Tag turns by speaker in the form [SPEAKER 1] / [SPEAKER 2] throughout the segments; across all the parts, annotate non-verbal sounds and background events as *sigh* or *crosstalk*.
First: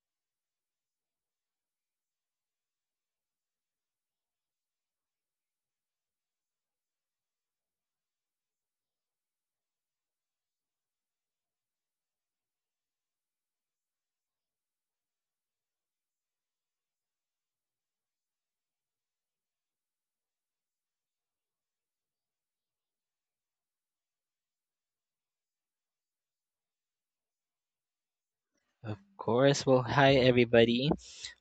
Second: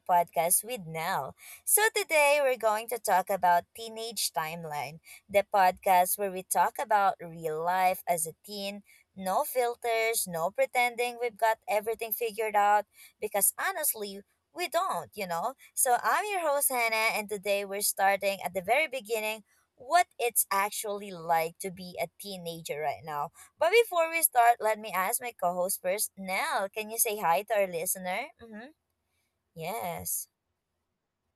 [SPEAKER 1] podcast with Nell. So today we're going to talk about Teenage Timeline, the podcast where we talk about real life as a teen, no filters, no pretending we've got everything figured out because honestly, we don't. So I'm your host Hannah and today we're starting at the very beginning, what it's actually like to be a teenager right now, but before we start, let me ask my co host first. Nell, can you say hi to our listener? Mm-hmm.
[SPEAKER 2] Of course. Well, hi
[SPEAKER 1] Yes.
[SPEAKER 2] everybody.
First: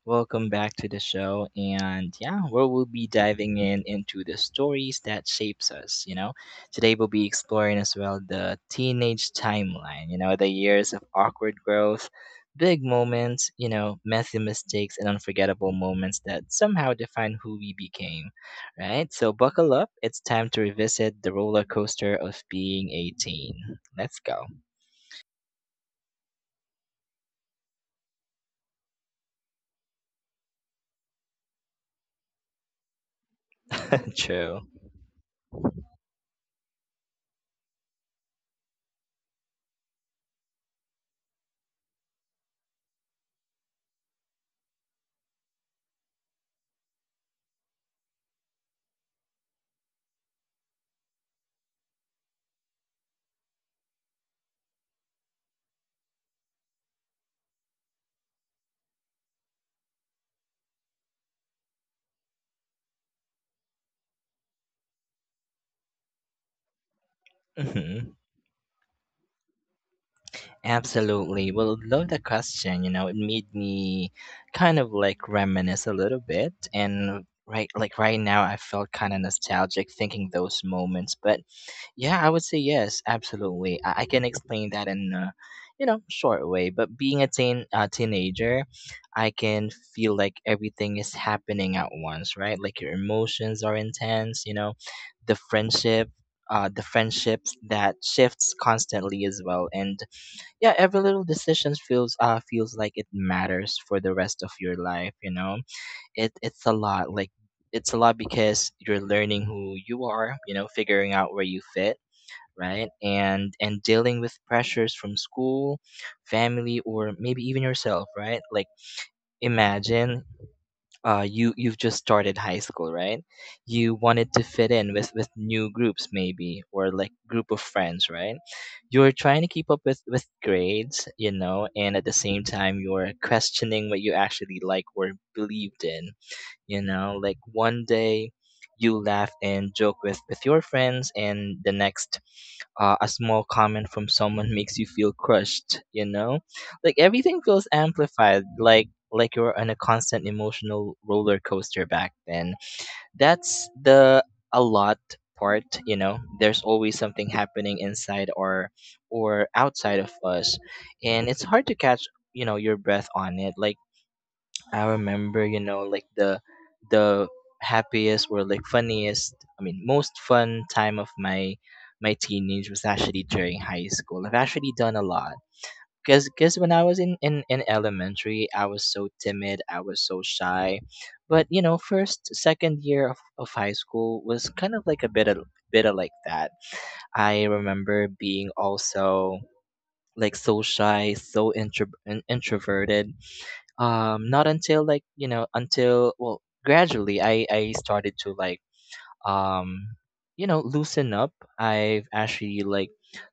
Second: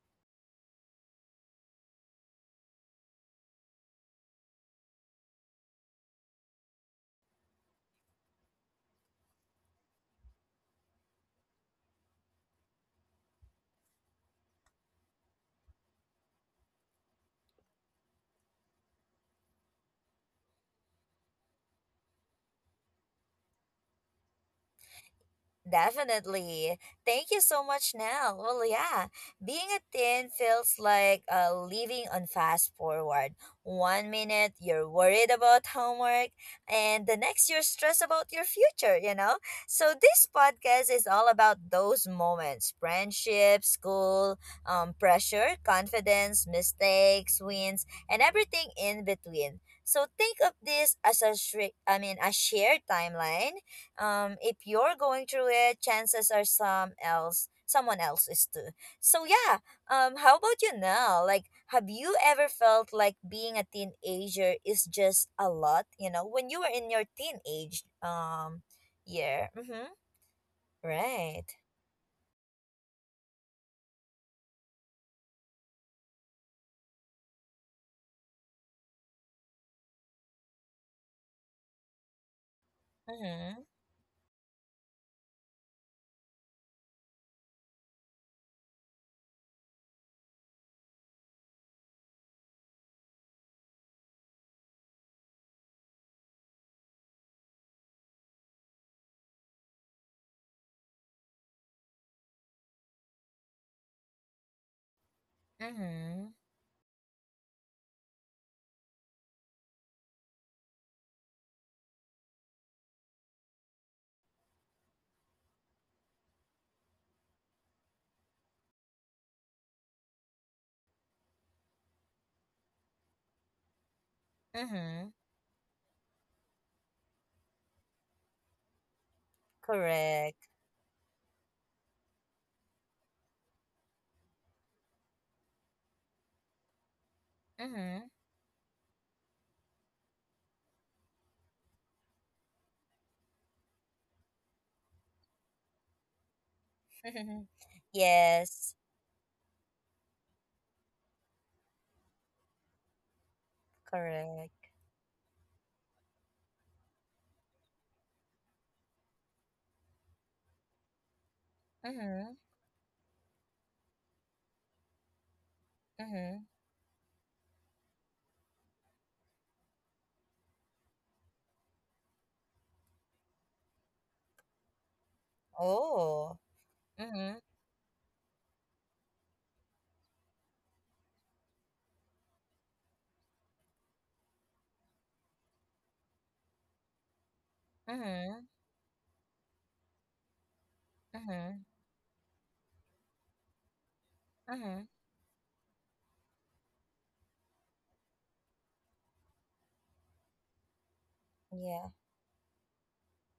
[SPEAKER 2] Welcome back to the show. And yeah, where we'll be diving in into the stories that shapes us. Today we'll be exploring as well the teenage timeline, the years of awkward growth, big moments, messy mistakes and unforgettable moments that somehow define who we became, right? So buckle up. It's time to revisit the roller coaster of being 18. Let's go.
[SPEAKER 1] Definitely. Thank you so much, Nell. Well, yeah, being a teen feels like living on fast forward. One
[SPEAKER 2] *laughs*
[SPEAKER 1] minute
[SPEAKER 2] True.
[SPEAKER 1] you're worried about homework, and the next you're stressed about your future, you know? So, this podcast is all about those moments, friendship, school, pressure, confidence, mistakes, wins, and everything in between. So, think of this as a, a shared timeline. If you're going through it, chances are someone else is too. So yeah, how about you now? Like, have you ever felt like being a teenager is just a lot, you know, when you were in your teenage
[SPEAKER 2] Hmm.
[SPEAKER 1] year? Mm-hmm. Right.
[SPEAKER 2] Absolutely. Well, love the question. It made me kind of like reminisce a little bit. And right, like right now, I felt kind of nostalgic thinking those moments. But yeah, I would say yes,
[SPEAKER 1] Mm-hmm.
[SPEAKER 2] absolutely. I can explain that in a short way. But being a teen, a teenager, I can feel like everything is happening at once, right? Like your emotions are intense, the friendship. The friendships that shifts constantly as well, and yeah, every little decision feels like it matters for the rest of your life.
[SPEAKER 1] Mm-hmm.
[SPEAKER 2] It's a lot. Like it's a lot because you're learning who you are, figuring out where you fit, right? And dealing with pressures from school, family, or maybe even yourself, right? Like, imagine, you've just started high school, right? You wanted to fit in
[SPEAKER 1] Mm-hmm.
[SPEAKER 2] with new groups maybe, or like group of friends, right? You're trying to keep up with
[SPEAKER 1] Correct.
[SPEAKER 2] grades, and at the same time you're questioning what you actually like or believed in. Like one
[SPEAKER 1] Mm-hmm.
[SPEAKER 2] day you laugh and joke with your friends, and the next. A small comment from someone *laughs* makes you feel crushed. Like everything feels
[SPEAKER 1] *laughs*
[SPEAKER 2] amplified.
[SPEAKER 1] Yes.
[SPEAKER 2] Like you're on a constant emotional roller coaster back then. That's the
[SPEAKER 1] Correct.
[SPEAKER 2] a lot part. There's always something happening inside, or outside of us, and it's hard to catch,
[SPEAKER 1] Mm-hmm.
[SPEAKER 2] your breath on it. Like, I remember, like
[SPEAKER 1] Mm-hmm.
[SPEAKER 2] the happiest, or like funniest, I mean, most fun time of my teenage was actually during high school. I've actually done a lot.
[SPEAKER 1] Oh.
[SPEAKER 2] 'Cause when I was in,
[SPEAKER 1] Mm-hmm.
[SPEAKER 2] in, in elementary, I was so timid, I was so shy. But first, second year of high school was kind of like a bit of like that. I remember
[SPEAKER 1] Mm-hmm.
[SPEAKER 2] being also like so shy,
[SPEAKER 1] Mm-hmm.
[SPEAKER 2] so introverted, not
[SPEAKER 1] Mm-hmm.
[SPEAKER 2] until, like, until, well, gradually I started to, like, um loosen up.
[SPEAKER 1] Yeah.
[SPEAKER 2] I've actually like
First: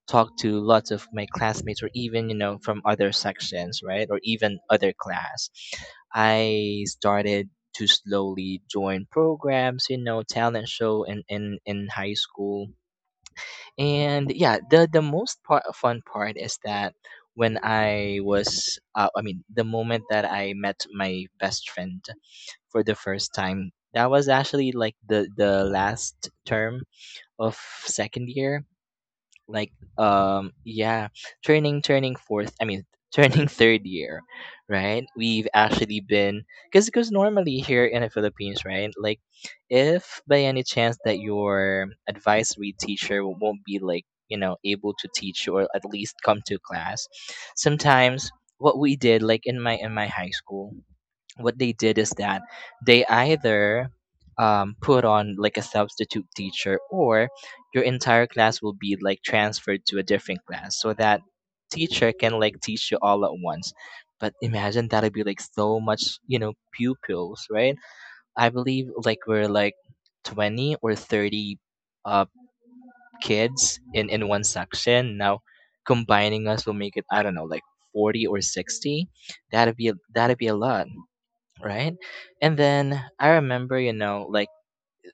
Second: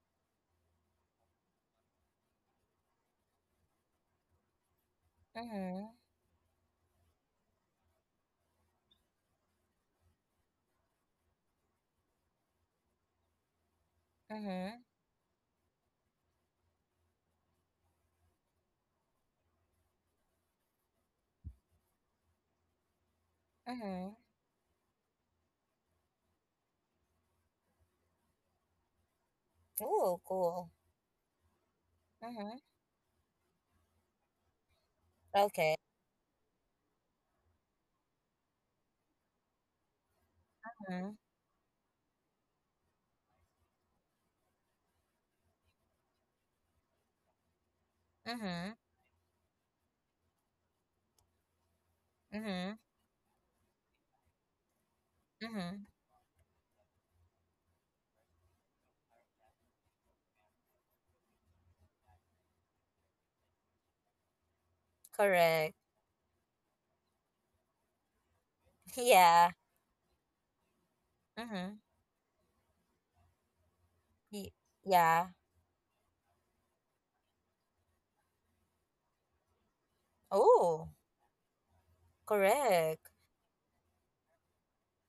[SPEAKER 2] talked to lots of my classmates, or even from other sections, right, or even other class.
[SPEAKER 1] Mhm.
[SPEAKER 2] I started to slowly join programs, talent show in high school. And yeah,
[SPEAKER 1] Mhm.
[SPEAKER 2] the most part, fun part is that when I was, the moment that I met my best friend for the first time, that
[SPEAKER 1] Mhm.
[SPEAKER 2] was actually like the last term of second year. Like,
[SPEAKER 1] Ooh, cool.
[SPEAKER 2] yeah, turning turning fourth
[SPEAKER 1] Mhm.
[SPEAKER 2] I mean *laughs* turning third year, right? We've
[SPEAKER 1] Okay.
[SPEAKER 2] actually been. Because normally here in the Philippines, right, like, if by any chance that
[SPEAKER 1] Mhm.
[SPEAKER 2] your advisory teacher won't be like, able to teach you, or at least come to class sometimes, what
[SPEAKER 1] Mhm.
[SPEAKER 2] we did like in my high school, what they did is that
[SPEAKER 1] Mhm.
[SPEAKER 2] they either, put on like a
[SPEAKER 1] Mhm.
[SPEAKER 2] substitute teacher, or your entire class will be like transferred to a different class so that teacher can like teach you all at once. But imagine, that'd be like so
[SPEAKER 1] Correct.
[SPEAKER 2] much, pupils, right? I believe
[SPEAKER 1] *laughs*
[SPEAKER 2] like we're
[SPEAKER 1] Yeah.
[SPEAKER 2] like 20 or 30
[SPEAKER 1] Mhm.
[SPEAKER 2] uh kids in one
[SPEAKER 1] Ye-
[SPEAKER 2] section
[SPEAKER 1] Yeah.
[SPEAKER 2] now. Combining us will make it, I don't know, like 40 or 60. That'd be a lot,
[SPEAKER 1] Oh,
[SPEAKER 2] right? And then
[SPEAKER 1] correct.
[SPEAKER 2] I remember, like,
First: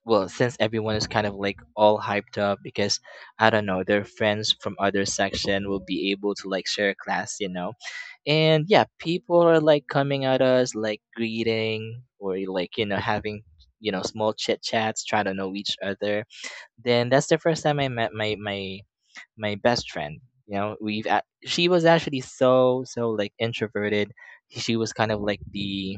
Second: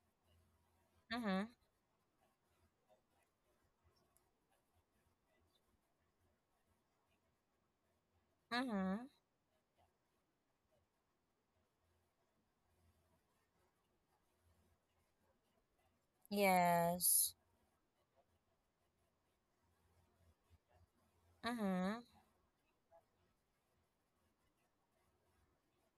[SPEAKER 2] well, since everyone is kind of
[SPEAKER 1] Mhm.
[SPEAKER 2] like all hyped up because, I don't know, their friends from other section will be able to like share class. And yeah,
[SPEAKER 1] Mhm.
[SPEAKER 2] people are like coming at us, like greeting, or like having small chit chats, try to know each other. Then that's
[SPEAKER 1] Yes.
[SPEAKER 2] the first time I met my best friend. She was
[SPEAKER 1] Mhm.
[SPEAKER 2] actually so like introverted. She was kind of like the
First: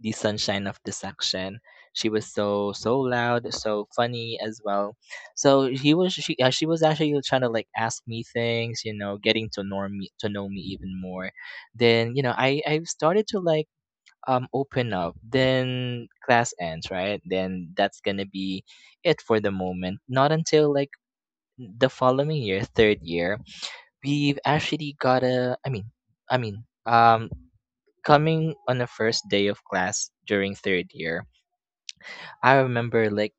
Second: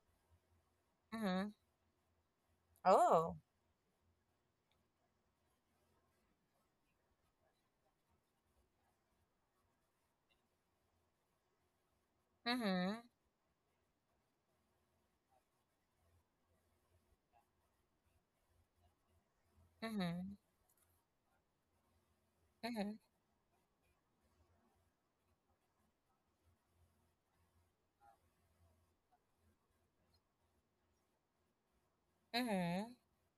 [SPEAKER 2] the sunshine of the
[SPEAKER 1] Mhm.
[SPEAKER 2] section. She was so
[SPEAKER 1] Oh.
[SPEAKER 2] loud, so funny as well. So he was she was actually trying to like ask me things, getting to know me even more. Then, I
[SPEAKER 1] Mhm.
[SPEAKER 2] started to like open up. Then class ends, right? Then that's gonna be it for the moment. Not
[SPEAKER 1] Mhm.
[SPEAKER 2] until like the following year,
[SPEAKER 1] Mhm.
[SPEAKER 2] third year. We've actually got a, I mean, Coming on the first day of class during third year, I
[SPEAKER 1] Mhm.
[SPEAKER 2] remember like,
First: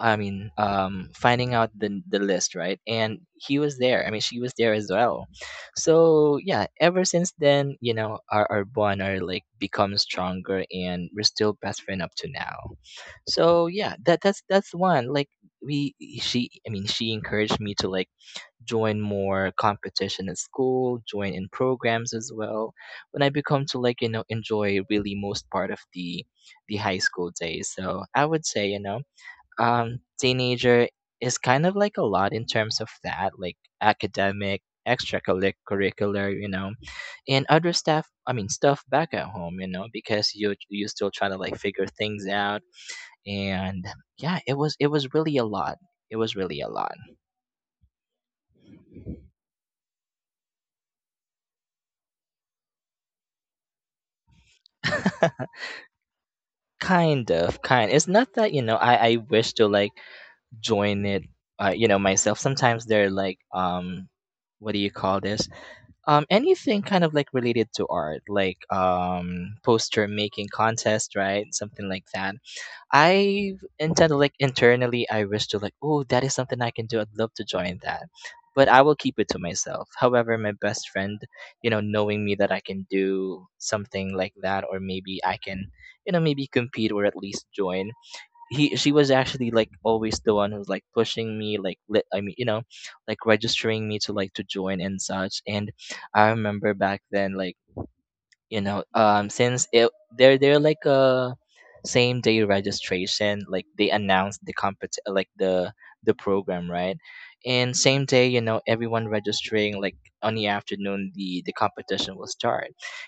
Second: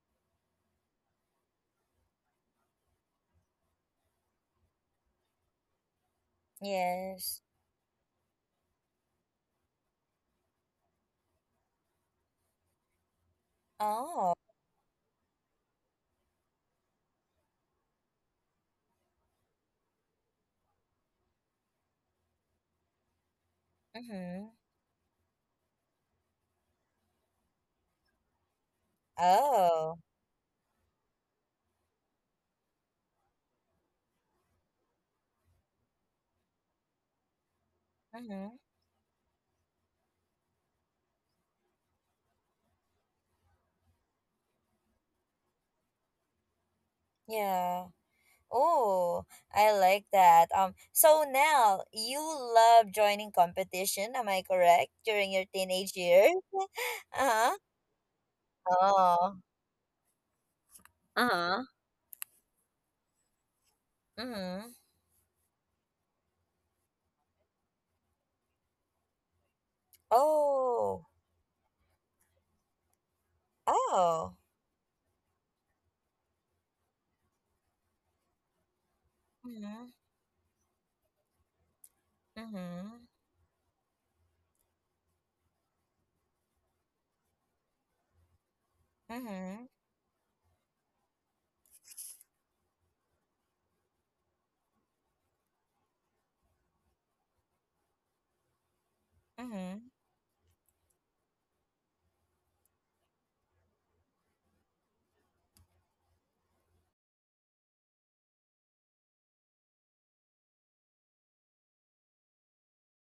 [SPEAKER 2] finding out the list, right? And he was there. I mean, she was there as well. So yeah, ever since
[SPEAKER 1] Yes.
[SPEAKER 2] then, our bond are like become stronger, and we're still best friend up to now. So yeah, that
[SPEAKER 1] Oh.
[SPEAKER 2] that's that's one. Like, we, she, I mean, she encouraged me to like join more competition at school, join in programs as well. When I become to like,
[SPEAKER 1] Mhm.
[SPEAKER 2] enjoy really most part of the high school days. So I would say,
[SPEAKER 1] Oh.
[SPEAKER 2] teenager is kind of like a lot in terms of that, like, academic, extracurricular, and other stuff I mean
[SPEAKER 1] Mhm.
[SPEAKER 2] stuff back at home, because you still trying to like figure things out. And yeah, it was really a lot. It was really a lot.
[SPEAKER 1] Yeah. Oh, I like that. So now you love joining competition, am I correct? During your
[SPEAKER 2] *laughs*
[SPEAKER 1] teenage years?
[SPEAKER 2] kind
[SPEAKER 1] Uh-huh.
[SPEAKER 2] of kind It's not that, I
[SPEAKER 1] Oh.
[SPEAKER 2] wish to like join it.
[SPEAKER 1] Uh-huh.
[SPEAKER 2] Myself, sometimes they're like,
[SPEAKER 1] Mm-hmm.
[SPEAKER 2] what do you call this, anything kind of like related to art, like, poster making
[SPEAKER 1] Oh.
[SPEAKER 2] contest, right, something like that. I intend to
[SPEAKER 1] Oh.
[SPEAKER 2] like, internally I wish to like, oh, that is something I can do. I'd love to join that. But I will keep it to
[SPEAKER 1] Mm-hmm.
[SPEAKER 2] myself. However, my best friend, knowing me that I can
[SPEAKER 1] Mm-hmm.
[SPEAKER 2] do something like that, or maybe I can, maybe compete, or at least join. He she was actually
[SPEAKER 1] Mm-hmm.
[SPEAKER 2] like always the one who's like pushing me like, lit, I mean, you know, like, registering me to join and such. And I remember back then, like, since
[SPEAKER 1] Mm-hmm.
[SPEAKER 2] it they're like a same day registration, like they announced the compet like the program, right, and same day, everyone registering like on the afternoon the competition will start.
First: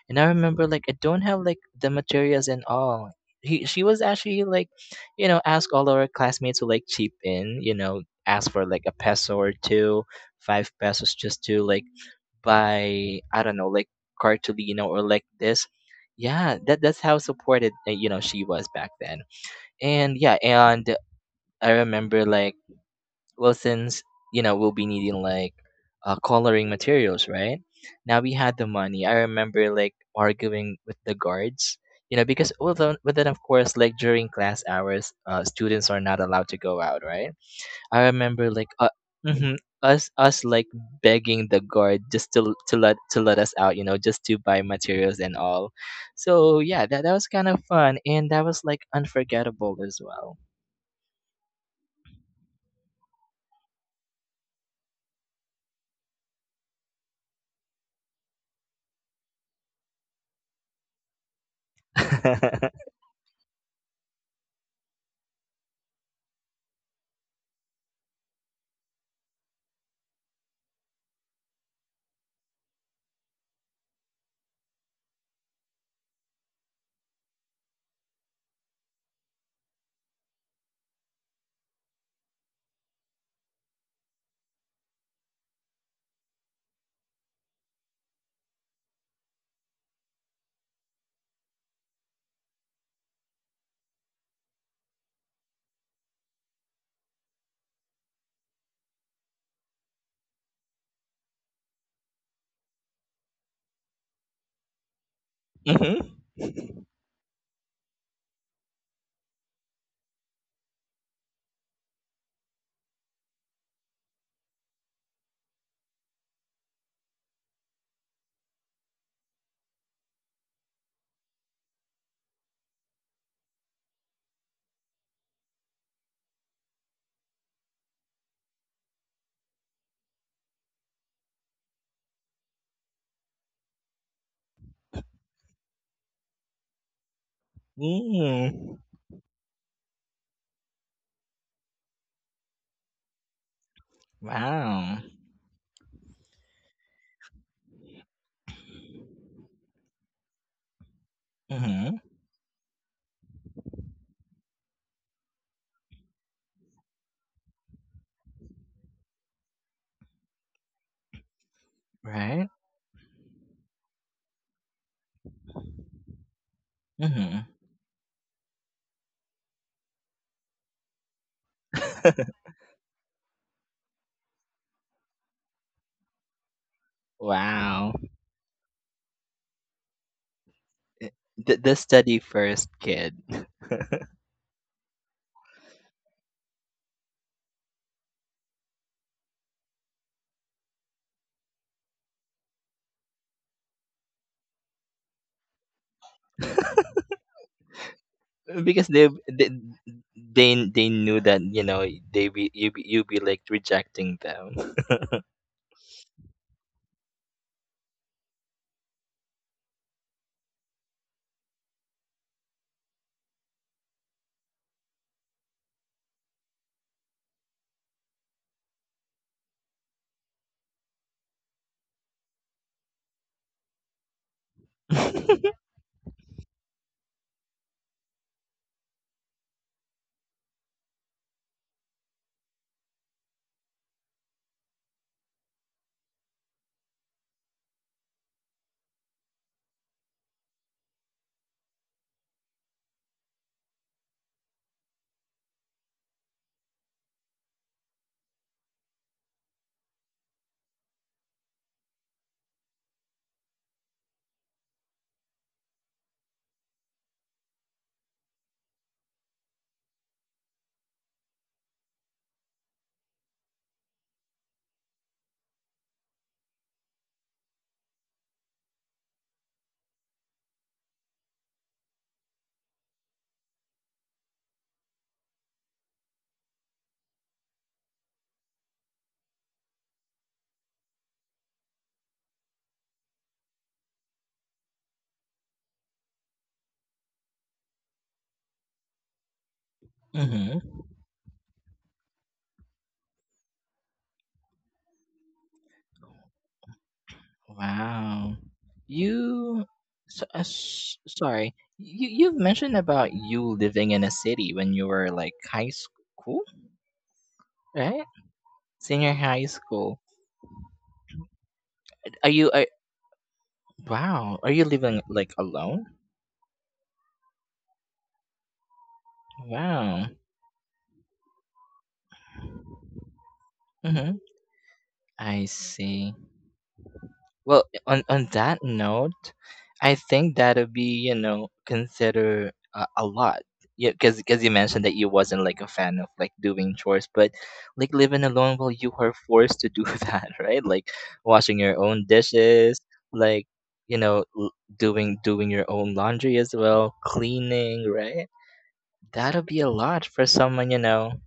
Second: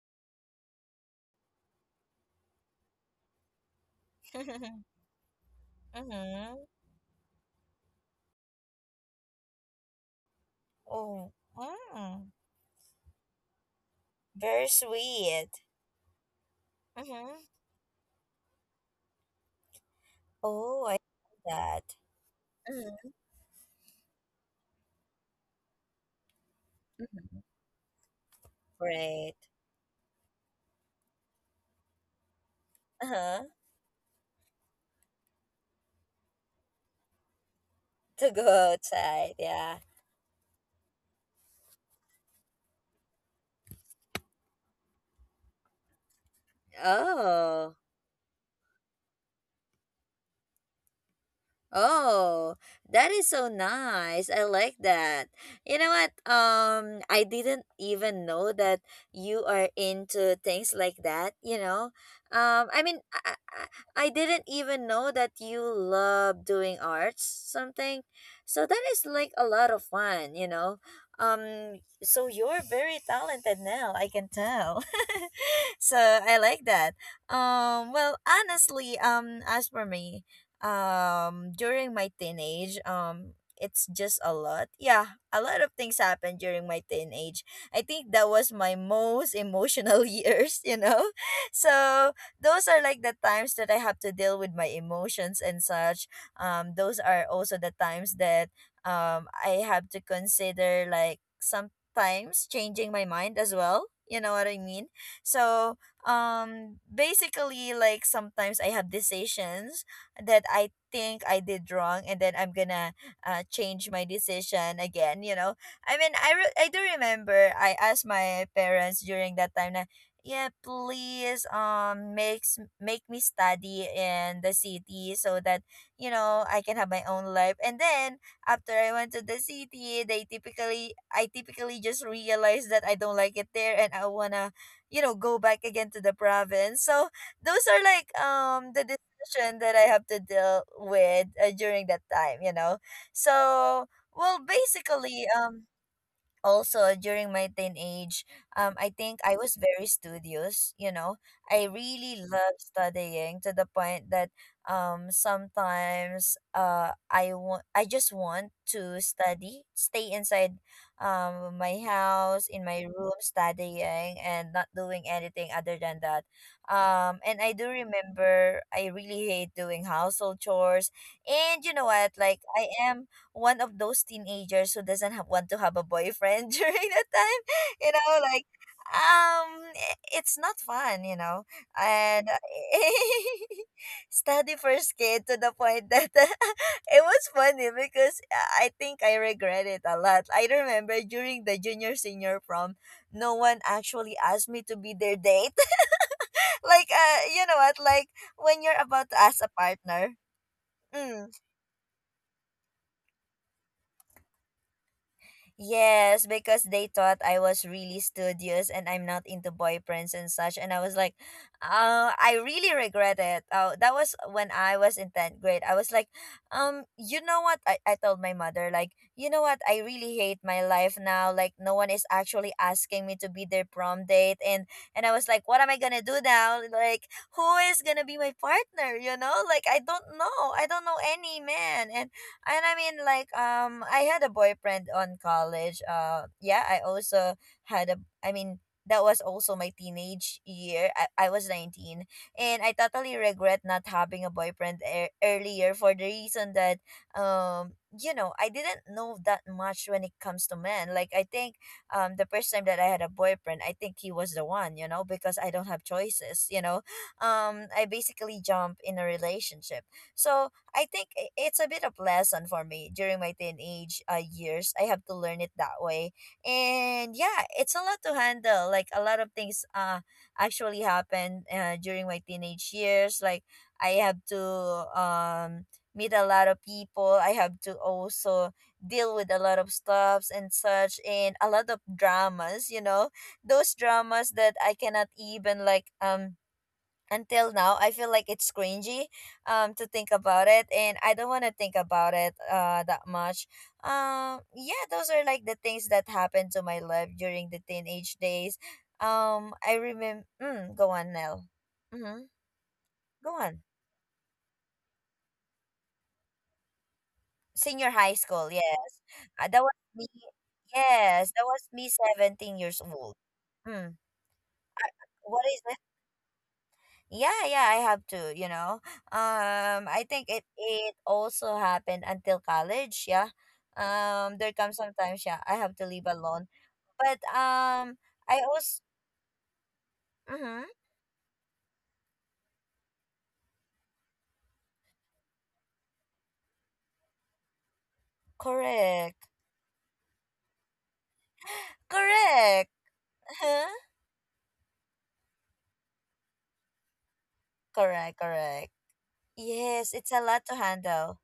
[SPEAKER 2] And I remember like, I don't have like the materials and all. She was actually like,
[SPEAKER 1] *laughs*
[SPEAKER 2] ask all our classmates
[SPEAKER 1] Mm-hmm.
[SPEAKER 2] to like chip in, ask for like a peso or two, five pesos,
[SPEAKER 1] Oh.
[SPEAKER 2] just to like,
[SPEAKER 1] Mm.
[SPEAKER 2] by I don't know, like
[SPEAKER 1] Very
[SPEAKER 2] Cartolino, or like
[SPEAKER 1] sweet.
[SPEAKER 2] this. Yeah, that's how
[SPEAKER 1] Mm-hmm.
[SPEAKER 2] supported, she was back then. And yeah,
[SPEAKER 1] Oh, I
[SPEAKER 2] and
[SPEAKER 1] like
[SPEAKER 2] I
[SPEAKER 1] that.
[SPEAKER 2] remember like,
[SPEAKER 1] Mm-hmm.
[SPEAKER 2] well, since we'll be needing like, coloring materials,
[SPEAKER 1] Mhm.
[SPEAKER 2] right? Now we had the money. I
[SPEAKER 1] Great.
[SPEAKER 2] remember like arguing with the guards, because, well then, but then
[SPEAKER 1] Uh-huh.
[SPEAKER 2] of course, like during class hours, students are not allowed to go out, right? I
[SPEAKER 1] To go
[SPEAKER 2] remember like,
[SPEAKER 1] outside,
[SPEAKER 2] hmm
[SPEAKER 1] yeah.
[SPEAKER 2] us like begging the guard just to let us out, just to buy materials and all. So yeah, that was kind of
[SPEAKER 1] Oh.
[SPEAKER 2] fun, and that was like unforgettable as well.
[SPEAKER 1] Oh, that is so nice. I like that. You know what? I didn't even know that you are into things like that, you know? Um, I
[SPEAKER 2] *laughs*
[SPEAKER 1] mean, I, I didn't even know that you love doing arts something. So that is like a lot of fun, you know? So you're very talented now, I can tell. *laughs* So I like that. Well, honestly, as for me, during my teenage, it's just a lot. Yeah, a lot of things happened during my teenage. I think that was my most emotional *laughs* years, you know. So those are like the times that I have to deal with my emotions and such. Those are also the times that I have to consider like sometimes changing my mind as well, you know what I mean. So
[SPEAKER 2] Mm-hmm.
[SPEAKER 1] basically, like sometimes I have decisions that I think I did wrong and then I'm gonna change my decision again, you know. I mean, I do remember I asked my parents during that time na, yeah, please make me study in the city so that, you know, I can have my own life. And then after I went to the city, they typically I typically just realized that I don't like it there and I wanna, you know, go back again to the province. So those are like
[SPEAKER 2] Mm.
[SPEAKER 1] the decision that I have to deal with during that time, you know. So, well,
[SPEAKER 2] Wow.
[SPEAKER 1] basically, also during my teenage, I think I was very studious, you know. I
[SPEAKER 2] Mm-hmm.
[SPEAKER 1] really love studying to the point that sometimes I just want to study stay inside my house
[SPEAKER 2] Right.
[SPEAKER 1] in my room studying and not doing anything other than that. And
[SPEAKER 2] Mm-hmm.
[SPEAKER 1] I do remember I really hate doing household chores. And you know what,
[SPEAKER 2] *laughs*
[SPEAKER 1] like, I am one of those teenagers who doesn't have, want to have a boyfriend *laughs* during that time. You
[SPEAKER 2] Wow.
[SPEAKER 1] know, like, it's not fun, you know.
[SPEAKER 2] The study
[SPEAKER 1] And
[SPEAKER 2] first kid.
[SPEAKER 1] *laughs* study first kid to the point that *laughs* it was funny because I think I regret it a lot. I remember during the junior senior prom, no one actually asked me to be their date. *laughs* Like, you know what? Like when
[SPEAKER 2] *laughs*
[SPEAKER 1] you're
[SPEAKER 2] Because they
[SPEAKER 1] about to ask
[SPEAKER 2] they
[SPEAKER 1] a partner.
[SPEAKER 2] they, they knew
[SPEAKER 1] Mm.
[SPEAKER 2] that, they be you be, you be like rejecting them.
[SPEAKER 1] Yes, because they thought I was really studious and I'm not into boyfriends and such. And I was like, I really regret it. That was when I was in 10th grade. I was like, you know what? I told my mother, like, you know what? I really hate my life now. Like, no one is actually asking me to be their prom date. And I was like, what
[SPEAKER 2] *laughs*
[SPEAKER 1] am I going to do now? Like, who is going to be my partner? You know, like, I don't know. I don't know any man. And I mean, like, I had a boyfriend on college. Yeah, I also had a. I mean, that was also my teenage year. I was 19, and I totally regret not having a boyfriend earlier for the reason that, um, you know, I didn't know that much when it comes to men. Like, I think, the first time that I had a boyfriend, I think he was the one. You know, because I don't have choices. You know, I basically jump in a relationship. So I think it's a bit of lesson for me during my teenage years. I have to learn it that way. And yeah, it's a lot to handle. Like a lot of things actually happened during my teenage years. Like I have to um meet a lot of people. I have to also deal with a lot of stuffs and such and a lot of dramas, you know. Those dramas that I cannot even like, until now I feel like it's cringy to think about it
[SPEAKER 2] Hmm.
[SPEAKER 1] and I don't want to think about it that much. Yeah, those are like the things that happened to my life during the teenage
[SPEAKER 2] Wow.
[SPEAKER 1] days.
[SPEAKER 2] You,
[SPEAKER 1] Go on, Nell.
[SPEAKER 2] Sorry, you
[SPEAKER 1] Mm-hmm.
[SPEAKER 2] you've mentioned about
[SPEAKER 1] Go
[SPEAKER 2] you
[SPEAKER 1] on.
[SPEAKER 2] living in a city when you were like high school,
[SPEAKER 1] Senior
[SPEAKER 2] right?
[SPEAKER 1] high school, yes.
[SPEAKER 2] Senior high
[SPEAKER 1] Uh,
[SPEAKER 2] school.
[SPEAKER 1] that was me.
[SPEAKER 2] Are you?
[SPEAKER 1] 17 years old. Hmm.
[SPEAKER 2] Wow. Are you living like
[SPEAKER 1] What is.
[SPEAKER 2] alone?
[SPEAKER 1] Yeah, yeah, I have to, you know.
[SPEAKER 2] Wow.
[SPEAKER 1] I think it it also happened until college, yeah.
[SPEAKER 2] Mm-hmm.
[SPEAKER 1] There come sometimes,
[SPEAKER 2] I
[SPEAKER 1] yeah, I have to leave
[SPEAKER 2] see.
[SPEAKER 1] alone. But
[SPEAKER 2] Well, on
[SPEAKER 1] I
[SPEAKER 2] that
[SPEAKER 1] also,
[SPEAKER 2] note, I think that'll
[SPEAKER 1] mm-hmm,
[SPEAKER 2] be, consider, a lot. Yeah, because you mentioned that you wasn't like a fan of like doing chores, but like living alone, well, you are
[SPEAKER 1] correct,
[SPEAKER 2] forced to do *laughs* that, right? Like washing your
[SPEAKER 1] *gasps* *laughs*
[SPEAKER 2] own dishes,
[SPEAKER 1] correct,
[SPEAKER 2] like, you
[SPEAKER 1] *laughs*
[SPEAKER 2] know l- doing your own laundry as well, cleaning,
[SPEAKER 1] correct,
[SPEAKER 2] right?
[SPEAKER 1] correct.
[SPEAKER 2] That'll be a
[SPEAKER 1] Yes,
[SPEAKER 2] lot
[SPEAKER 1] it's a
[SPEAKER 2] for
[SPEAKER 1] lot to
[SPEAKER 2] someone,
[SPEAKER 1] handle.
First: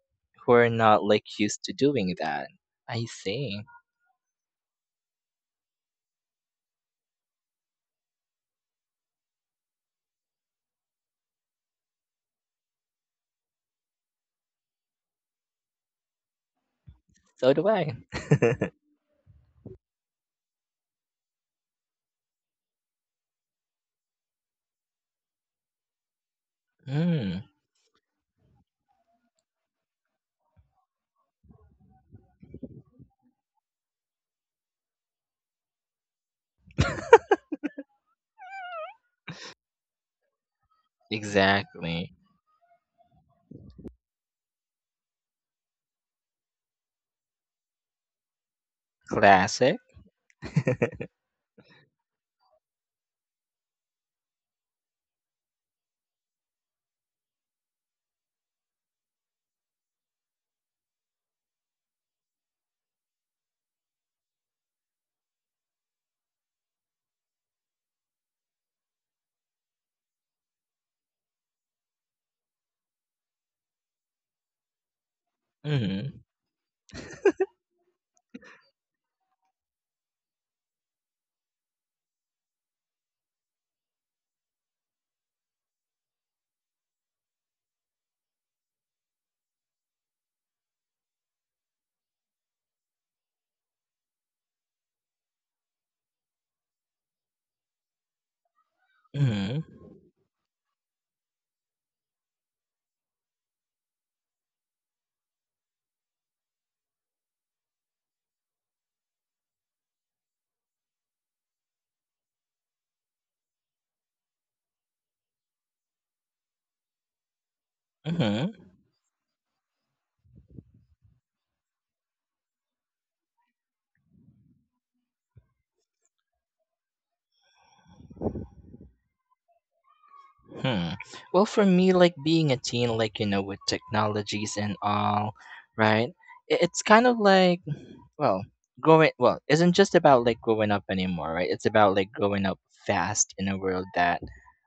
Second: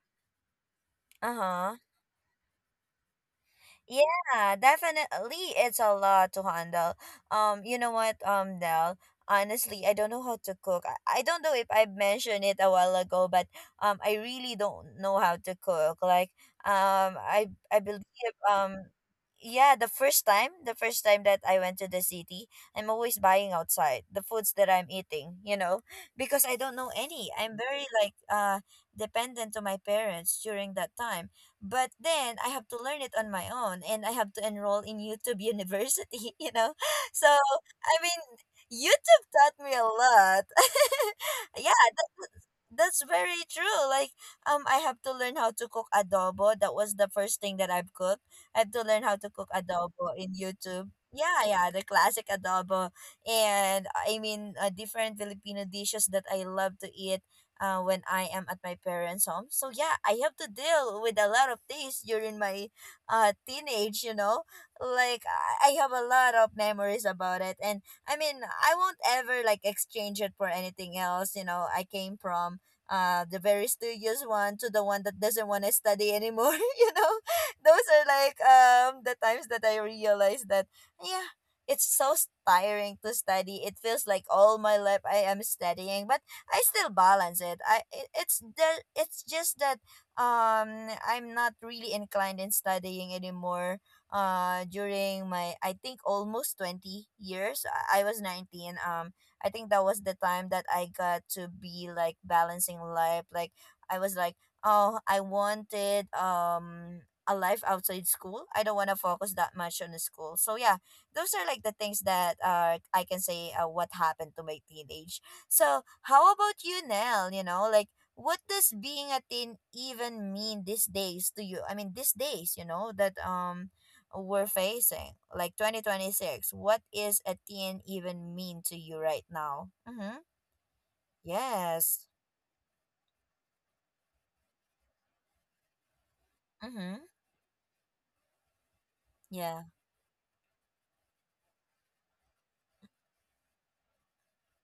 [SPEAKER 2] who are not
[SPEAKER 1] Uh
[SPEAKER 2] like used to
[SPEAKER 1] huh.
[SPEAKER 2] doing that. I see.
[SPEAKER 1] Yeah, definitely. It's a lot to handle. You know what, Nell? Honestly, I don't know how to cook. I don't know if I mentioned it a while ago, but I really don't know how to cook. Like,
[SPEAKER 2] So do
[SPEAKER 1] I
[SPEAKER 2] I.
[SPEAKER 1] believe um, yeah, the first time that I went to the city, I'm always buying outside the foods that I'm eating. You know, because I don't know any.
[SPEAKER 2] Mm,
[SPEAKER 1] I'm very like dependent to my parents during that time, but then I have to learn it on my own and I have to enroll in YouTube University, *laughs* you know? So, I mean, YouTube taught me a lot. *laughs* Yeah,
[SPEAKER 2] exactly.
[SPEAKER 1] that, that's very true. Like, I have to learn how to cook adobo. That was the first thing that I've cooked. I have to learn how to cook
[SPEAKER 2] Classic.
[SPEAKER 1] adobo in YouTube.
[SPEAKER 2] *laughs*
[SPEAKER 1] Yeah, yeah, the classic adobo. And I mean, different Filipino dishes that I love to eat when I am at my parents' home. So yeah, I have to deal with a lot of things during my teenage, you know. Like I have a lot of memories about it. And I mean, I won't ever like exchange it for anything else, you know. I came from the very studious one to the one that doesn't want to study
[SPEAKER 2] Mm-hmm.
[SPEAKER 1] anymore, *laughs* you know. Those are like, the times that I realized that, yeah, it's so tiring to study. It feels like all my life I am studying. But I still balance it. It's the it's just that I'm not really inclined in studying anymore. During my I think almost 20 years, I was 19. I
[SPEAKER 2] Mm-hmm.
[SPEAKER 1] think that was the time that I got to be like balancing life. Like I was like, oh, I wanted a life outside school. I don't want to focus that much on the school. So yeah, those are like the things that I can say what happened to my teenage. So, how about you, Nell? You know, like, what
[SPEAKER 2] Mm-hmm.
[SPEAKER 1] does being a teen even mean these days to you? I mean, these days, you know, that we're facing, like, 2026. What is a teen even mean to you right now? Mm-hmm.
[SPEAKER 2] Hmm. Well, for me,
[SPEAKER 1] Yes.
[SPEAKER 2] like being a teen, like, with technologies and all, right? It's
[SPEAKER 1] Mm-hmm.
[SPEAKER 2] kind of like, well, growing. Well,
[SPEAKER 1] Yeah.
[SPEAKER 2] isn't just about like growing up anymore, right? It's about like growing up fast in a world that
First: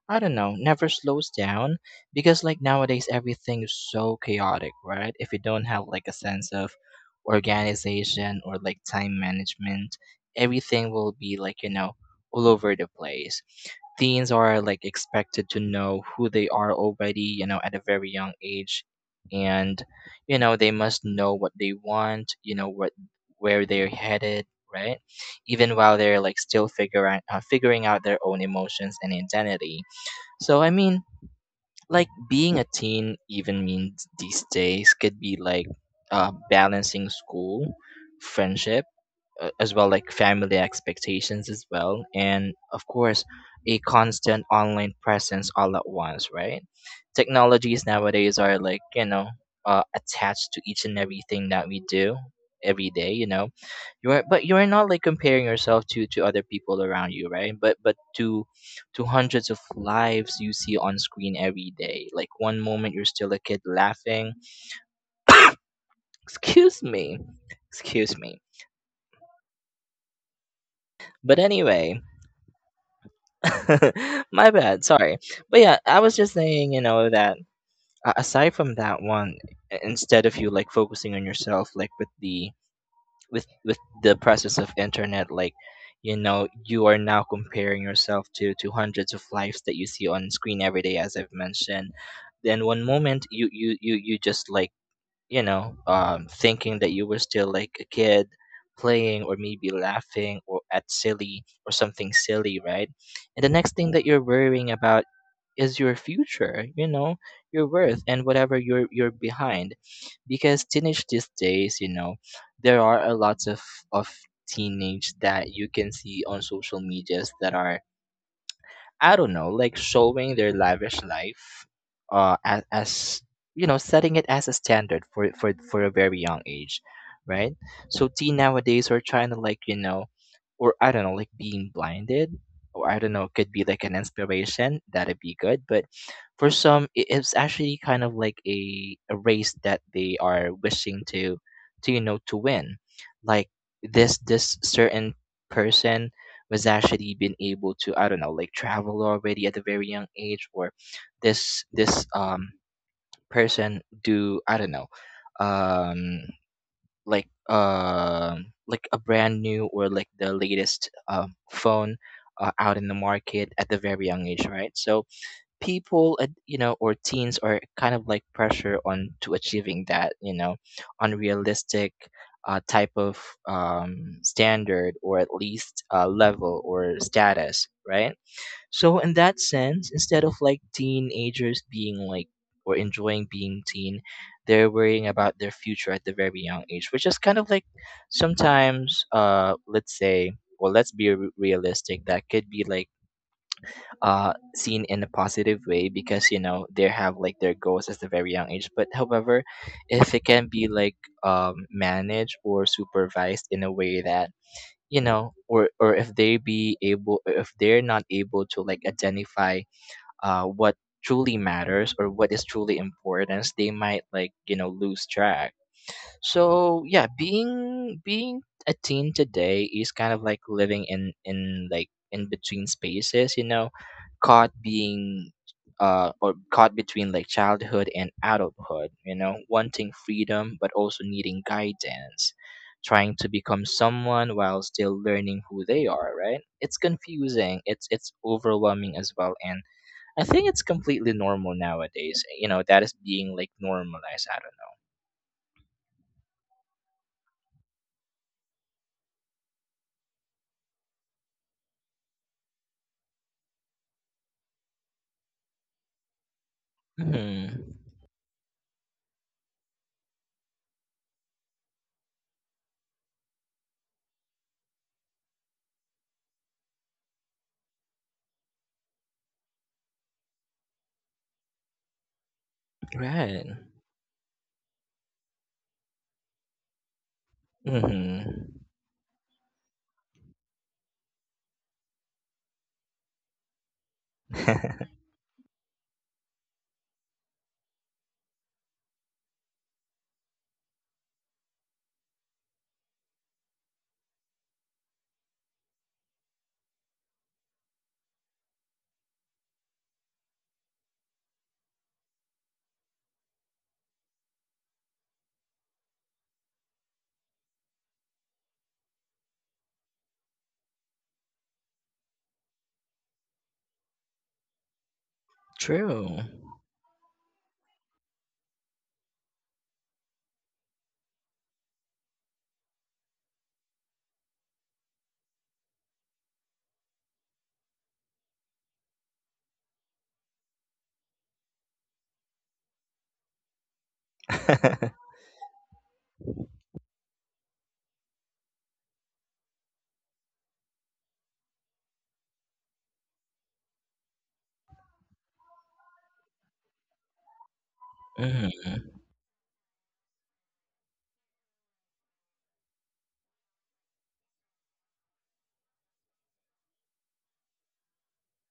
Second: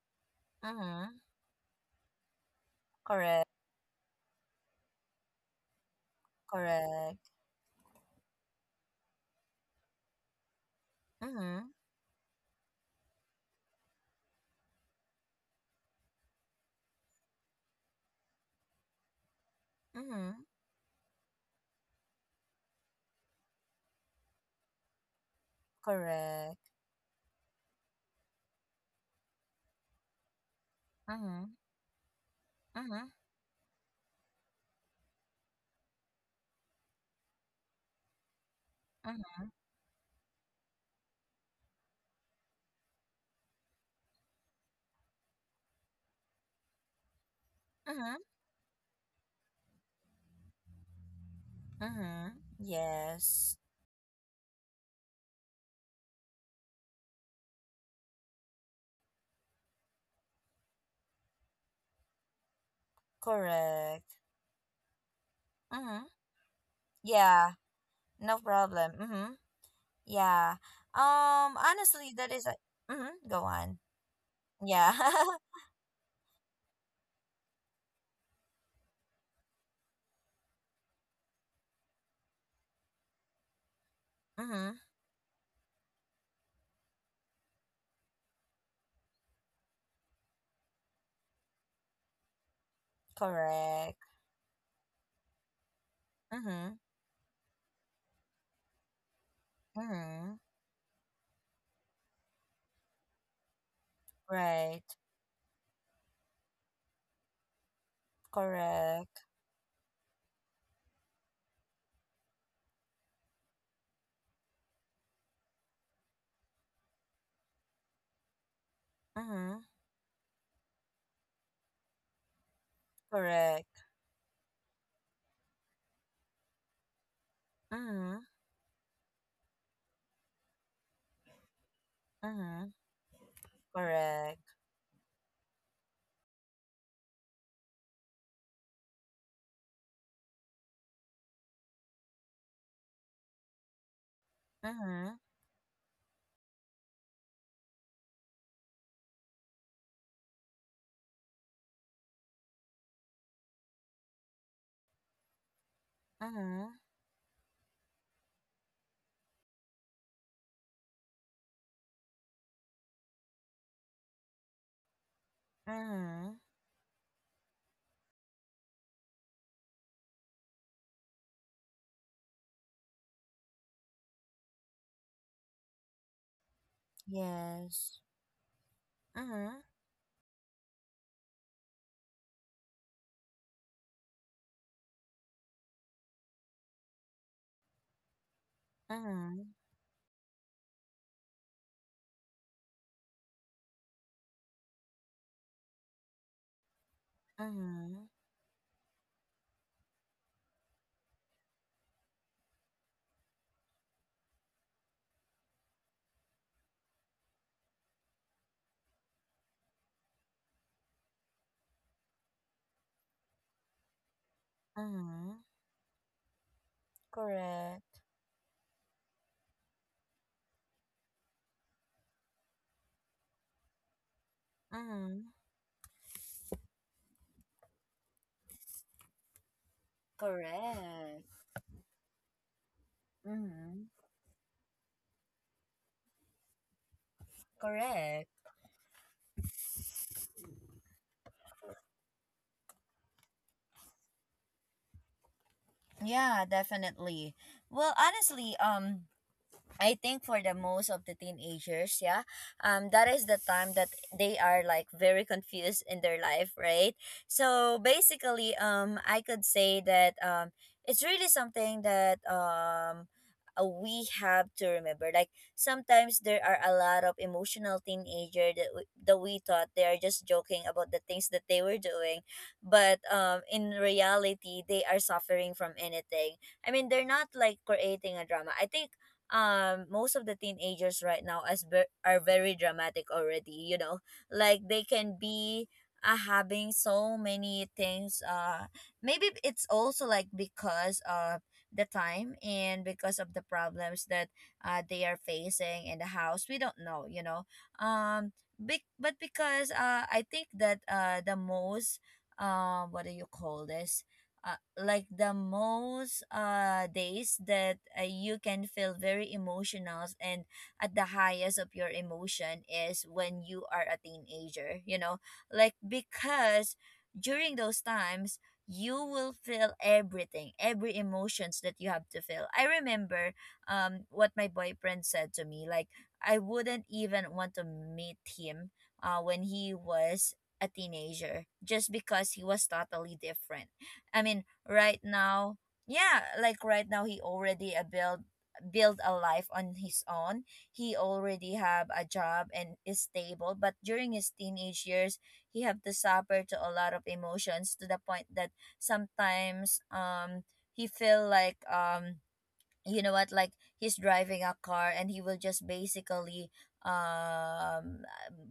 [SPEAKER 2] I don't know, never
[SPEAKER 1] Mm-hmm.
[SPEAKER 2] slows down because like nowadays
[SPEAKER 1] Correct.
[SPEAKER 2] everything is so chaotic, right? If you don't have like a sense of
[SPEAKER 1] Correct.
[SPEAKER 2] organization or like time management, everything will be like,
[SPEAKER 1] Mm-hmm.
[SPEAKER 2] you know, all over the place. Teens are like expected to know who they are already, you know, at a very young age and you
[SPEAKER 1] Mm-hmm.
[SPEAKER 2] know, they must know what they want, you know, what where they're headed, right? Even while they're like
[SPEAKER 1] Correct.
[SPEAKER 2] still figuring figuring out their own emotions and identity. So I mean,
[SPEAKER 1] Mm-hmm.
[SPEAKER 2] like being a
[SPEAKER 1] Mm-hmm.
[SPEAKER 2] teen even means these days could be like balancing school, friendship,
[SPEAKER 1] Mm-hmm.
[SPEAKER 2] as well like family expectations as well, and of course a constant online presence all at once, right? Technologies
[SPEAKER 1] Mm-hmm.
[SPEAKER 2] nowadays are like you know attached to each and everything that we do
[SPEAKER 1] Mm-hmm.
[SPEAKER 2] every day you know
[SPEAKER 1] Yes.
[SPEAKER 2] you are but you are not like comparing yourself to other people around you, right, but to to hundreds of lives you see on screen every day. Like one moment you're still a kid
[SPEAKER 1] Correct.
[SPEAKER 2] laughing.
[SPEAKER 1] Mm-hmm.
[SPEAKER 2] Excuse me.
[SPEAKER 1] Yeah,
[SPEAKER 2] Excuse
[SPEAKER 1] no
[SPEAKER 2] me.
[SPEAKER 1] problem. Mm-hmm. Yeah.
[SPEAKER 2] But anyway,
[SPEAKER 1] Honestly, that is a mm-hmm. Go on.
[SPEAKER 2] *laughs* my bad,
[SPEAKER 1] Yeah.
[SPEAKER 2] sorry. But yeah, I was just saying, you know, that aside from that one, instead of you like focusing on yourself like with the with the
[SPEAKER 1] *laughs*
[SPEAKER 2] presence
[SPEAKER 1] mm-hmm.
[SPEAKER 2] of internet, like you know you are now comparing yourself to hundreds of lives that you see on screen every day, as I've mentioned. Then one moment you you you,
[SPEAKER 1] Correct.
[SPEAKER 2] you just like you know,
[SPEAKER 1] Mm-hmm.
[SPEAKER 2] thinking that you were still like a kid playing or maybe
[SPEAKER 1] Mm-hmm.
[SPEAKER 2] laughing or at silly or something silly, right? And the next thing that you're worrying
[SPEAKER 1] Right.
[SPEAKER 2] about is your future, you know, your worth and whatever you're
[SPEAKER 1] Correct.
[SPEAKER 2] behind. Because teenage these days, you know, there are a lot of teenage that you can see on social medias that are I don't know,
[SPEAKER 1] Mm-hmm.
[SPEAKER 2] like showing their lavish life, as you know,
[SPEAKER 1] Correct.
[SPEAKER 2] setting it as a standard for for a very young age, right? So
[SPEAKER 1] Mm-hmm.
[SPEAKER 2] teen nowadays are trying to like you know, or I don't know, like being blinded,
[SPEAKER 1] Mm-hmm.
[SPEAKER 2] or I don't know, could be like an
[SPEAKER 1] Correct.
[SPEAKER 2] inspiration that'd be good. But for some, it's actually kind of like a race that they are wishing to you know to win, like this certain
[SPEAKER 1] Mm-hmm.
[SPEAKER 2] person was actually been able to I don't know like travel already at a very young age, or this person do I don't know um
[SPEAKER 1] Mm-hmm.
[SPEAKER 2] like a brand new or like the latest phone out in the market at the very young age, right? So people at
[SPEAKER 1] Mm-hmm.
[SPEAKER 2] you know or teens are kind of like pressure on to achieving that you know unrealistic type of standard or at least level or status,
[SPEAKER 1] Yes.
[SPEAKER 2] right? So in that
[SPEAKER 1] Mm-hmm.
[SPEAKER 2] sense, instead of like teenagers being like or enjoying being teen, they're worrying about their future at the very young age, which is kind of like sometimes
[SPEAKER 1] Mm-hmm.
[SPEAKER 2] let's say, well, let's be realistic, that could be like seen in a positive way because you know they have like their goals as
[SPEAKER 1] Mm-hmm.
[SPEAKER 2] a very young age, but however, if it can be like managed or supervised in a way that you know or if they be able if they're not able to like identify what truly matters or what is truly important, they might like you know lose
[SPEAKER 1] Mm-hmm.
[SPEAKER 2] track. So yeah,
[SPEAKER 1] Correct.
[SPEAKER 2] being a teen today is kind of like living in like in between spaces, you know, caught
[SPEAKER 1] Mm-hmm.
[SPEAKER 2] being or caught between like childhood and adulthood, you know, wanting freedom but also
[SPEAKER 1] Correct.
[SPEAKER 2] needing guidance, trying to become
[SPEAKER 1] Mm-hmm.
[SPEAKER 2] someone while still learning who they are, right? It's confusing, it's
[SPEAKER 1] Correct.
[SPEAKER 2] overwhelming as well and. I think it's completely normal nowadays. You know, that is being like normalized. I
[SPEAKER 1] Yeah, definitely. Well, honestly, I think for the most of the teenagers, yeah, that is the time that they are like very confused in their life, right?
[SPEAKER 2] don't know. Mm-hmm.
[SPEAKER 1] So basically, I could say that it's really something that we have to remember. Like sometimes there are a lot of emotional teenager that we thought they are just joking about the things that they were doing, but
[SPEAKER 2] Right.
[SPEAKER 1] in reality, they are suffering from anything. I mean, they're not like creating a drama.
[SPEAKER 2] Mm-hmm.
[SPEAKER 1] I think most of the teenagers right now are very dramatic already. Like they can be having so many things, maybe it's also like because of the time and because of the problems that they are facing in the house, we don't know. um but because I think that the most, what do you call this, uh, like the most days that you can feel very emotional and at the highest of your emotion is when you are a teenager.
[SPEAKER 2] *laughs*
[SPEAKER 1] Like
[SPEAKER 2] True.
[SPEAKER 1] because during those times you will feel everything, every emotions that you have to feel. I remember what my boyfriend said to me, like I wouldn't even want to meet him when he was a teenager just because he was totally different. I
[SPEAKER 2] *laughs*
[SPEAKER 1] mean,
[SPEAKER 2] mm-hmm.
[SPEAKER 1] right now, yeah, like right now he already a build a life on his own. He already have a job and is stable, but during his teenage years, he have to suffer to a lot of emotions to the point that sometimes he feel like, you know what, like he's driving a car and he will just basically um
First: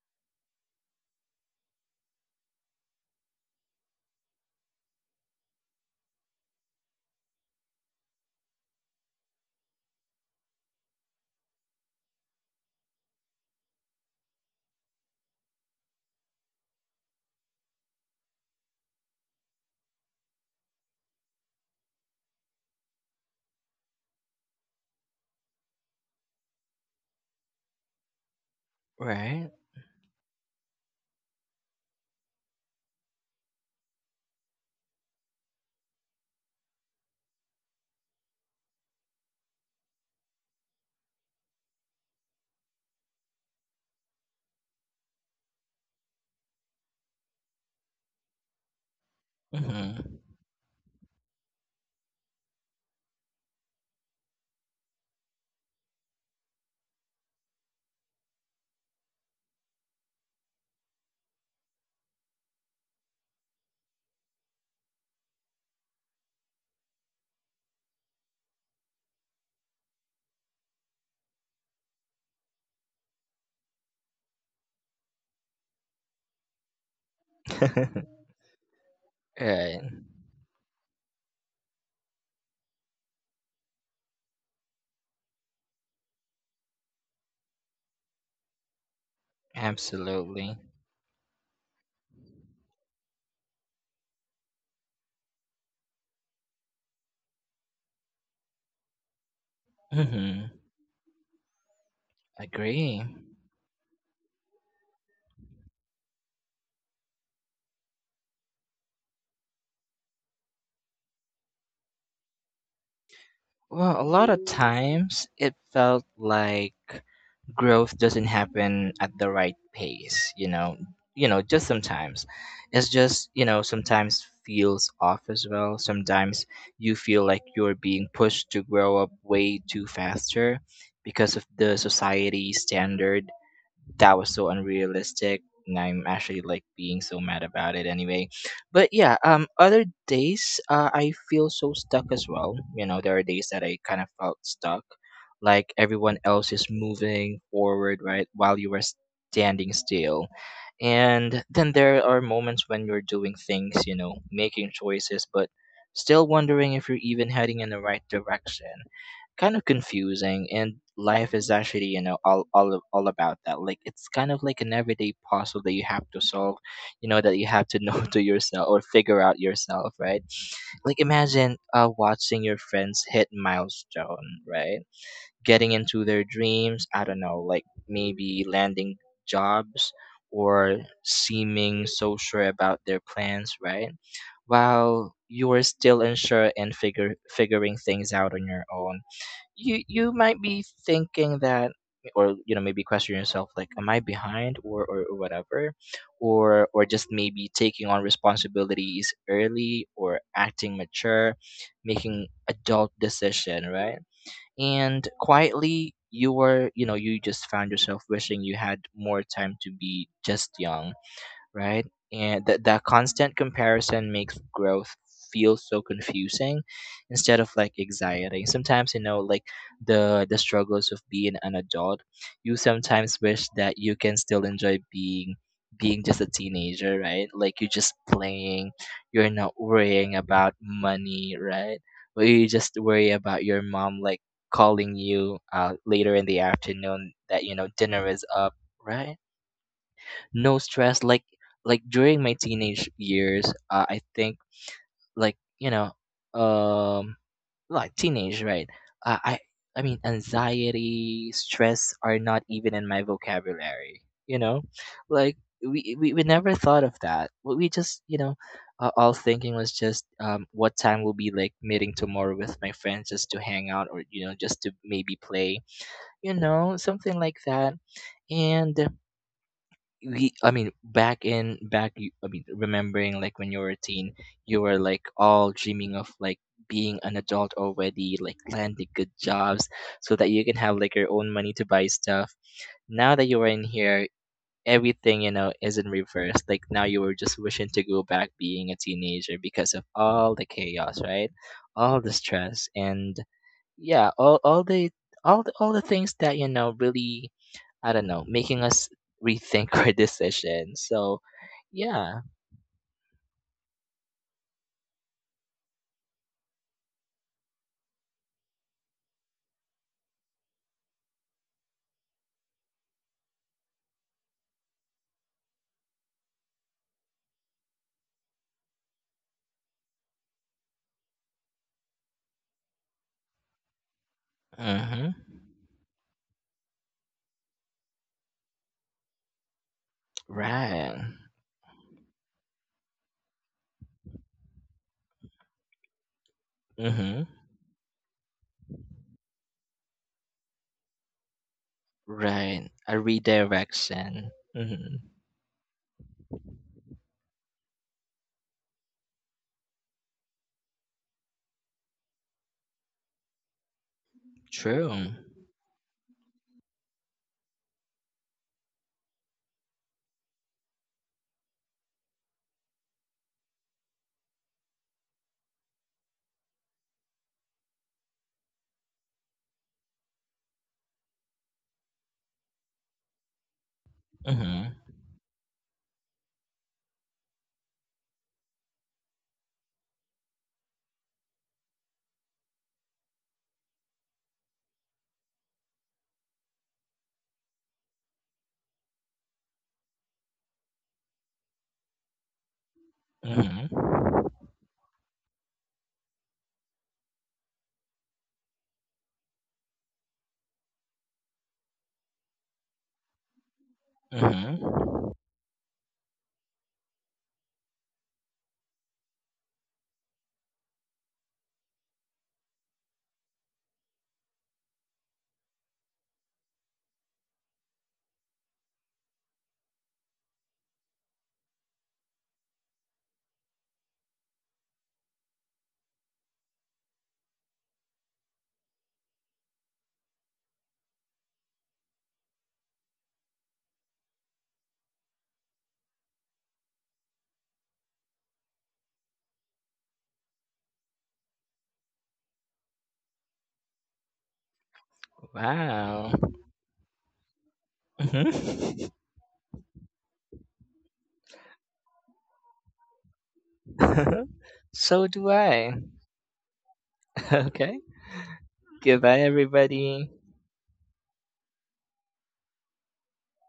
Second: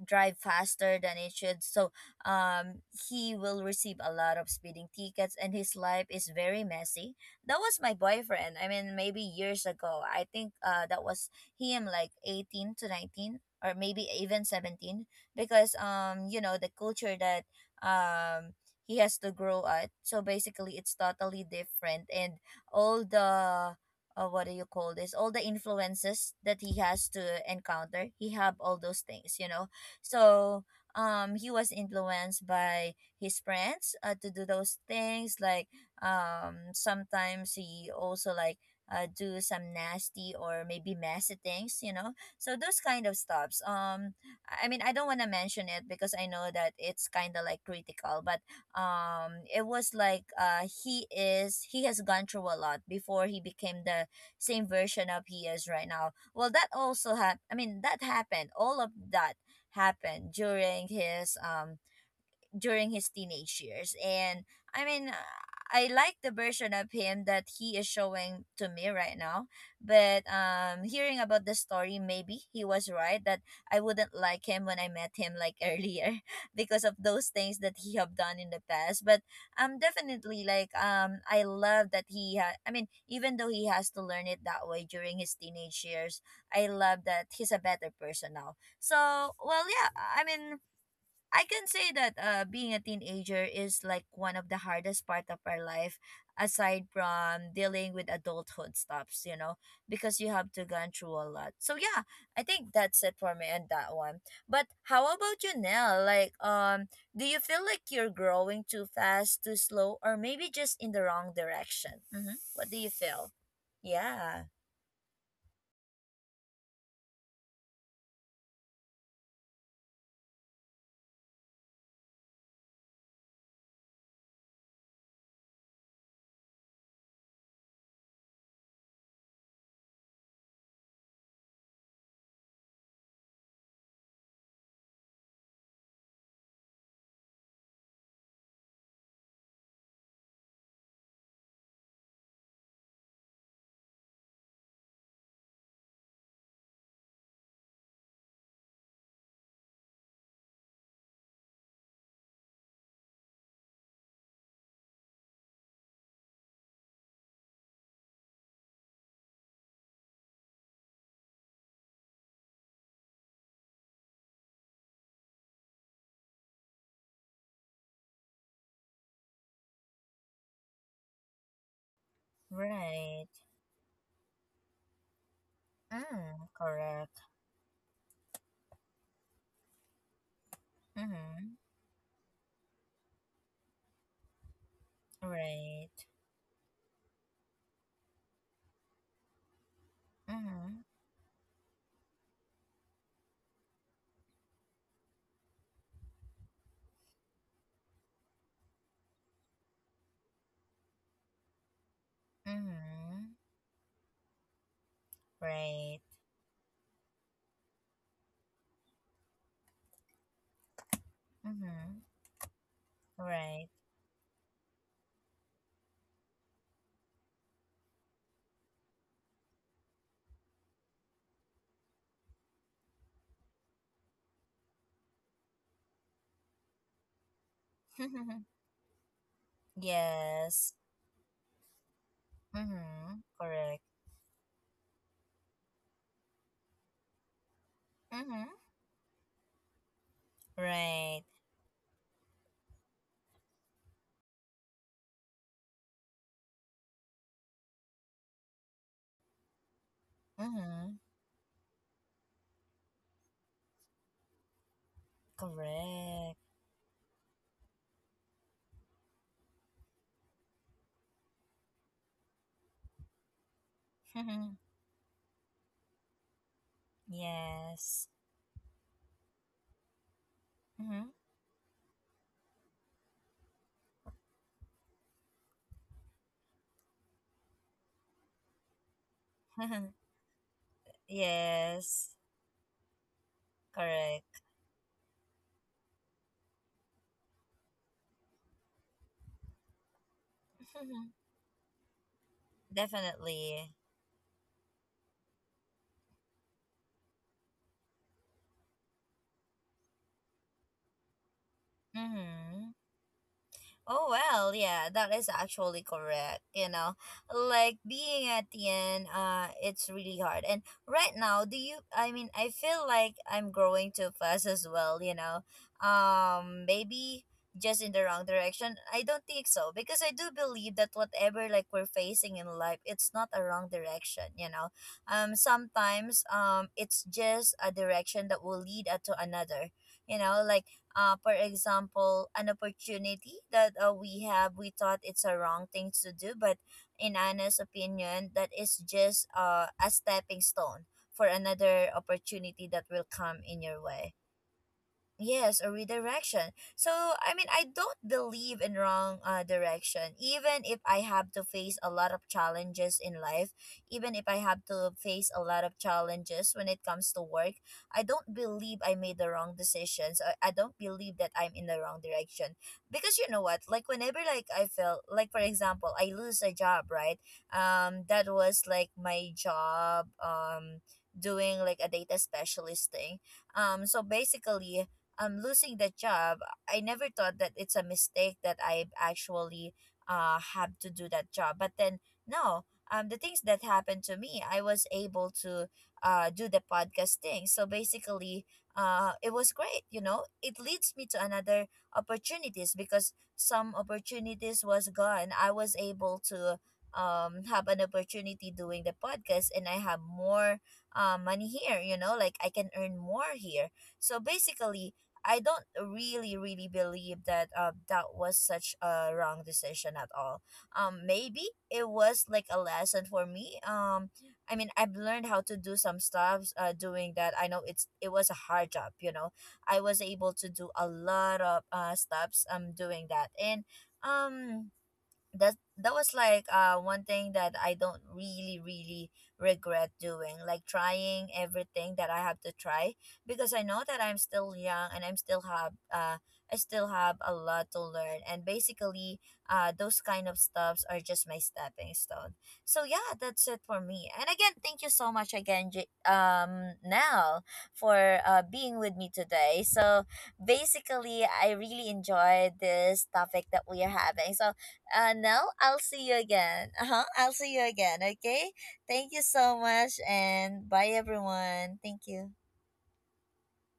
[SPEAKER 1] drive faster than it should. So um he will receive a lot of speeding tickets and his life is very messy. That was my boyfriend, I mean maybe years ago. I think that was him like 18 to 19, or maybe even 17, because you know the culture that um he has to grow at, so basically it's totally different. And all the, what do you call this, all the influences that he has to encounter, he have all those
[SPEAKER 2] Right.
[SPEAKER 1] things. So he was influenced by his friends, to do those things. Like sometimes he also like, do some nasty or maybe messy things. So those kind of stuffs, I mean I don't want to mention it because I know that it's kind of like critical, but it was
[SPEAKER 2] Mm-hmm.
[SPEAKER 1] like, he is, he has gone through a lot before he became the same version of he is right now. Well, that also happened. I mean, that happened. All of that happened during his teenage years. And I mean, I like the version of him that he is showing to me right now. But hearing about the story, maybe he was right that I wouldn't like him when I met him like *laughs* earlier because of those things that he have done in the past. But
[SPEAKER 2] *laughs* right.
[SPEAKER 1] definitely like, I love that he had. I mean, even though he has to learn it that way during his teenage years, I love that he's a better person now. So well, yeah. I
[SPEAKER 2] Absolutely.
[SPEAKER 1] mean, I can say that, being a teenager is like one of the hardest part of our life, aside from dealing with adulthood stuffs, you know, because you
[SPEAKER 2] Mm-hmm.
[SPEAKER 1] have to gone through a lot. So yeah, I think
[SPEAKER 2] Agree.
[SPEAKER 1] that's it for me and that one. But how about you, Nell? Like, do you feel like you're growing too fast, too slow, or maybe just in the wrong direction? Mm-hmm. What do you feel?
[SPEAKER 2] Well, a lot of
[SPEAKER 1] Yeah,
[SPEAKER 2] times it felt like growth doesn't happen at the right pace, you know, you know just sometimes it's just you know sometimes feels off as well. Sometimes you feel like you're being pushed to grow up way too faster because of the society standard that was so unrealistic, and I'm actually like being so mad about it anyway. But yeah, other days I feel so stuck as well, you know, there are days that I kind of felt stuck, like everyone else is moving forward, right, while you are standing still. And then there are moments when you're doing things, you know, making choices but still wondering if you're even heading in the right direction. Kind of confusing, and life is actually you know all about that. Like it's kind of like an everyday puzzle that you have to solve, you know, that you have to know *laughs* to yourself or figure out yourself, right? Like imagine watching your friends hit
[SPEAKER 1] right.
[SPEAKER 2] milestone, right, getting into their
[SPEAKER 1] Mm,
[SPEAKER 2] dreams, I don't
[SPEAKER 1] correct.
[SPEAKER 2] know, like maybe landing jobs or
[SPEAKER 1] Mm-hmm.
[SPEAKER 2] seeming so sure about their plans, right, while you are
[SPEAKER 1] Right.
[SPEAKER 2] still unsure and figure figuring things out on your own. You might be
[SPEAKER 1] Mm-hmm.
[SPEAKER 2] thinking that, or you know maybe question yourself like am I behind, or whatever, or just maybe taking on responsibilities early or acting mature, making adult
[SPEAKER 1] Mm-hmm.
[SPEAKER 2] decision, right? And quietly
[SPEAKER 1] Right.
[SPEAKER 2] you were you know you just found yourself wishing you had more time to be just young, right?
[SPEAKER 1] Mm-hmm.
[SPEAKER 2] And that constant
[SPEAKER 1] Right.
[SPEAKER 2] comparison makes growth feel so confusing instead of like exciting. Sometimes you know like the struggles of being an adult. You sometimes wish that you can still enjoy being just a teenager, right? Like you're just
[SPEAKER 1] *laughs*
[SPEAKER 2] playing, you're not worrying about
[SPEAKER 1] yes.
[SPEAKER 2] money, right? But you just worry
[SPEAKER 1] Mm-hmm.
[SPEAKER 2] about your
[SPEAKER 1] Correct.
[SPEAKER 2] mom like calling you later in the afternoon that you know dinner is
[SPEAKER 1] Mm-hmm.
[SPEAKER 2] up, right? No stress,
[SPEAKER 1] Right.
[SPEAKER 2] like during my teenage years, I think, like you know um like teenage right uh, i I mean
[SPEAKER 1] Mm-hmm.
[SPEAKER 2] anxiety stress are not even in my vocabulary, you know, like we
[SPEAKER 1] Correct.
[SPEAKER 2] never thought of that. We just you know all thinking was just what time will be like meeting tomorrow with my friends just to hang out or you know just
[SPEAKER 1] *laughs*
[SPEAKER 2] to maybe play, you know something like that.
[SPEAKER 1] yes.
[SPEAKER 2] And we I mean back in back you- I mean remembering like when you were a teen, you were like all dreaming of like being an adult already, like landing good jobs
[SPEAKER 1] Mm-hmm.
[SPEAKER 2] so that you can have like
[SPEAKER 1] *laughs*
[SPEAKER 2] your own money to buy
[SPEAKER 1] yes.
[SPEAKER 2] stuff. Now that you're in here,
[SPEAKER 1] Correct.
[SPEAKER 2] everything you know is in reverse. Like now you were just wishing to go back being a teenager because of all the chaos,
[SPEAKER 1] *laughs*
[SPEAKER 2] right, all the stress and
[SPEAKER 1] Definitely.
[SPEAKER 2] yeah all the things that you know really I don't know, making us rethink *laughs* our decisions. So, yeah.
[SPEAKER 1] Mm-hmm. Oh well, yeah, that is actually correct. You know, like being at the end, it's really hard. And right now, do you? I mean, I feel like I'm growing too fast as well. You know, maybe just in the wrong direction. I don't think so, because I do believe that whatever like we're facing in life, it's not a wrong direction. You know,
[SPEAKER 2] Mm-hmm.
[SPEAKER 1] sometimes, it's just a direction that will lead us to another. You know, like,
[SPEAKER 2] Right.
[SPEAKER 1] for example, an opportunity that we have, we thought it's a wrong thing to do, but in
[SPEAKER 2] Mm-hmm.
[SPEAKER 1] Anna's opinion, that is just a stepping stone for another opportunity
[SPEAKER 2] Right.
[SPEAKER 1] that will
[SPEAKER 2] A
[SPEAKER 1] come in your way.
[SPEAKER 2] redirection. Mm-hmm.
[SPEAKER 1] Yes, a redirection. So, I mean, I don't believe in wrong direction. Even if I have to face a lot of challenges in life, even if I have to
[SPEAKER 2] True.
[SPEAKER 1] face a lot of challenges when it comes to work, I don't believe I made the wrong decisions. I don't believe that I'm in the wrong direction. Because you know what? Like, whenever, like, I felt, like, for example, I lose a job, right? That was, like, my job, doing, like, a data specialist thing. So
[SPEAKER 2] Mm-hmm.
[SPEAKER 1] basically, losing the job, I never thought that it's a mistake that I actually, have to do that job. But then, no, the things that happened to me, I was able to, do the podcast thing. So basically, it was great. You know, it leads me to another opportunities because some
[SPEAKER 2] Mm-hmm.
[SPEAKER 1] opportunities was gone. I was able to have an opportunity doing the podcast and I have more money here, you know, like I can earn more here. So basically
[SPEAKER 2] Mm-hmm.
[SPEAKER 1] I don't really really believe that that was such a wrong decision at all. Maybe it was like a lesson for me. I mean, I've learned how to do some stuff. Doing that, I know it's, it was a hard job. You know, I was able to do a lot of stuffs. Doing that and um that was like one thing that I don't really really regret doing, like trying everything that I have to try, because I know that I'm still young and I'm still have I still have a lot to learn. And basically those kind of stuffs are just my stepping stone. So yeah, that's it for me and again thank you so much again,
[SPEAKER 2] Wow.
[SPEAKER 1] Nell, for being
[SPEAKER 2] Mm-hmm.
[SPEAKER 1] with me today. So basically I really enjoyed this topic that we are having. So
[SPEAKER 2] *laughs* so do
[SPEAKER 1] no,
[SPEAKER 2] I.
[SPEAKER 1] I'll see you again. Uh huh. I'll
[SPEAKER 2] *laughs*
[SPEAKER 1] see you
[SPEAKER 2] okay.
[SPEAKER 1] again. Okay. Thank you
[SPEAKER 2] Goodbye,
[SPEAKER 1] so much,
[SPEAKER 2] everybody.
[SPEAKER 1] and bye, everyone. Thank you.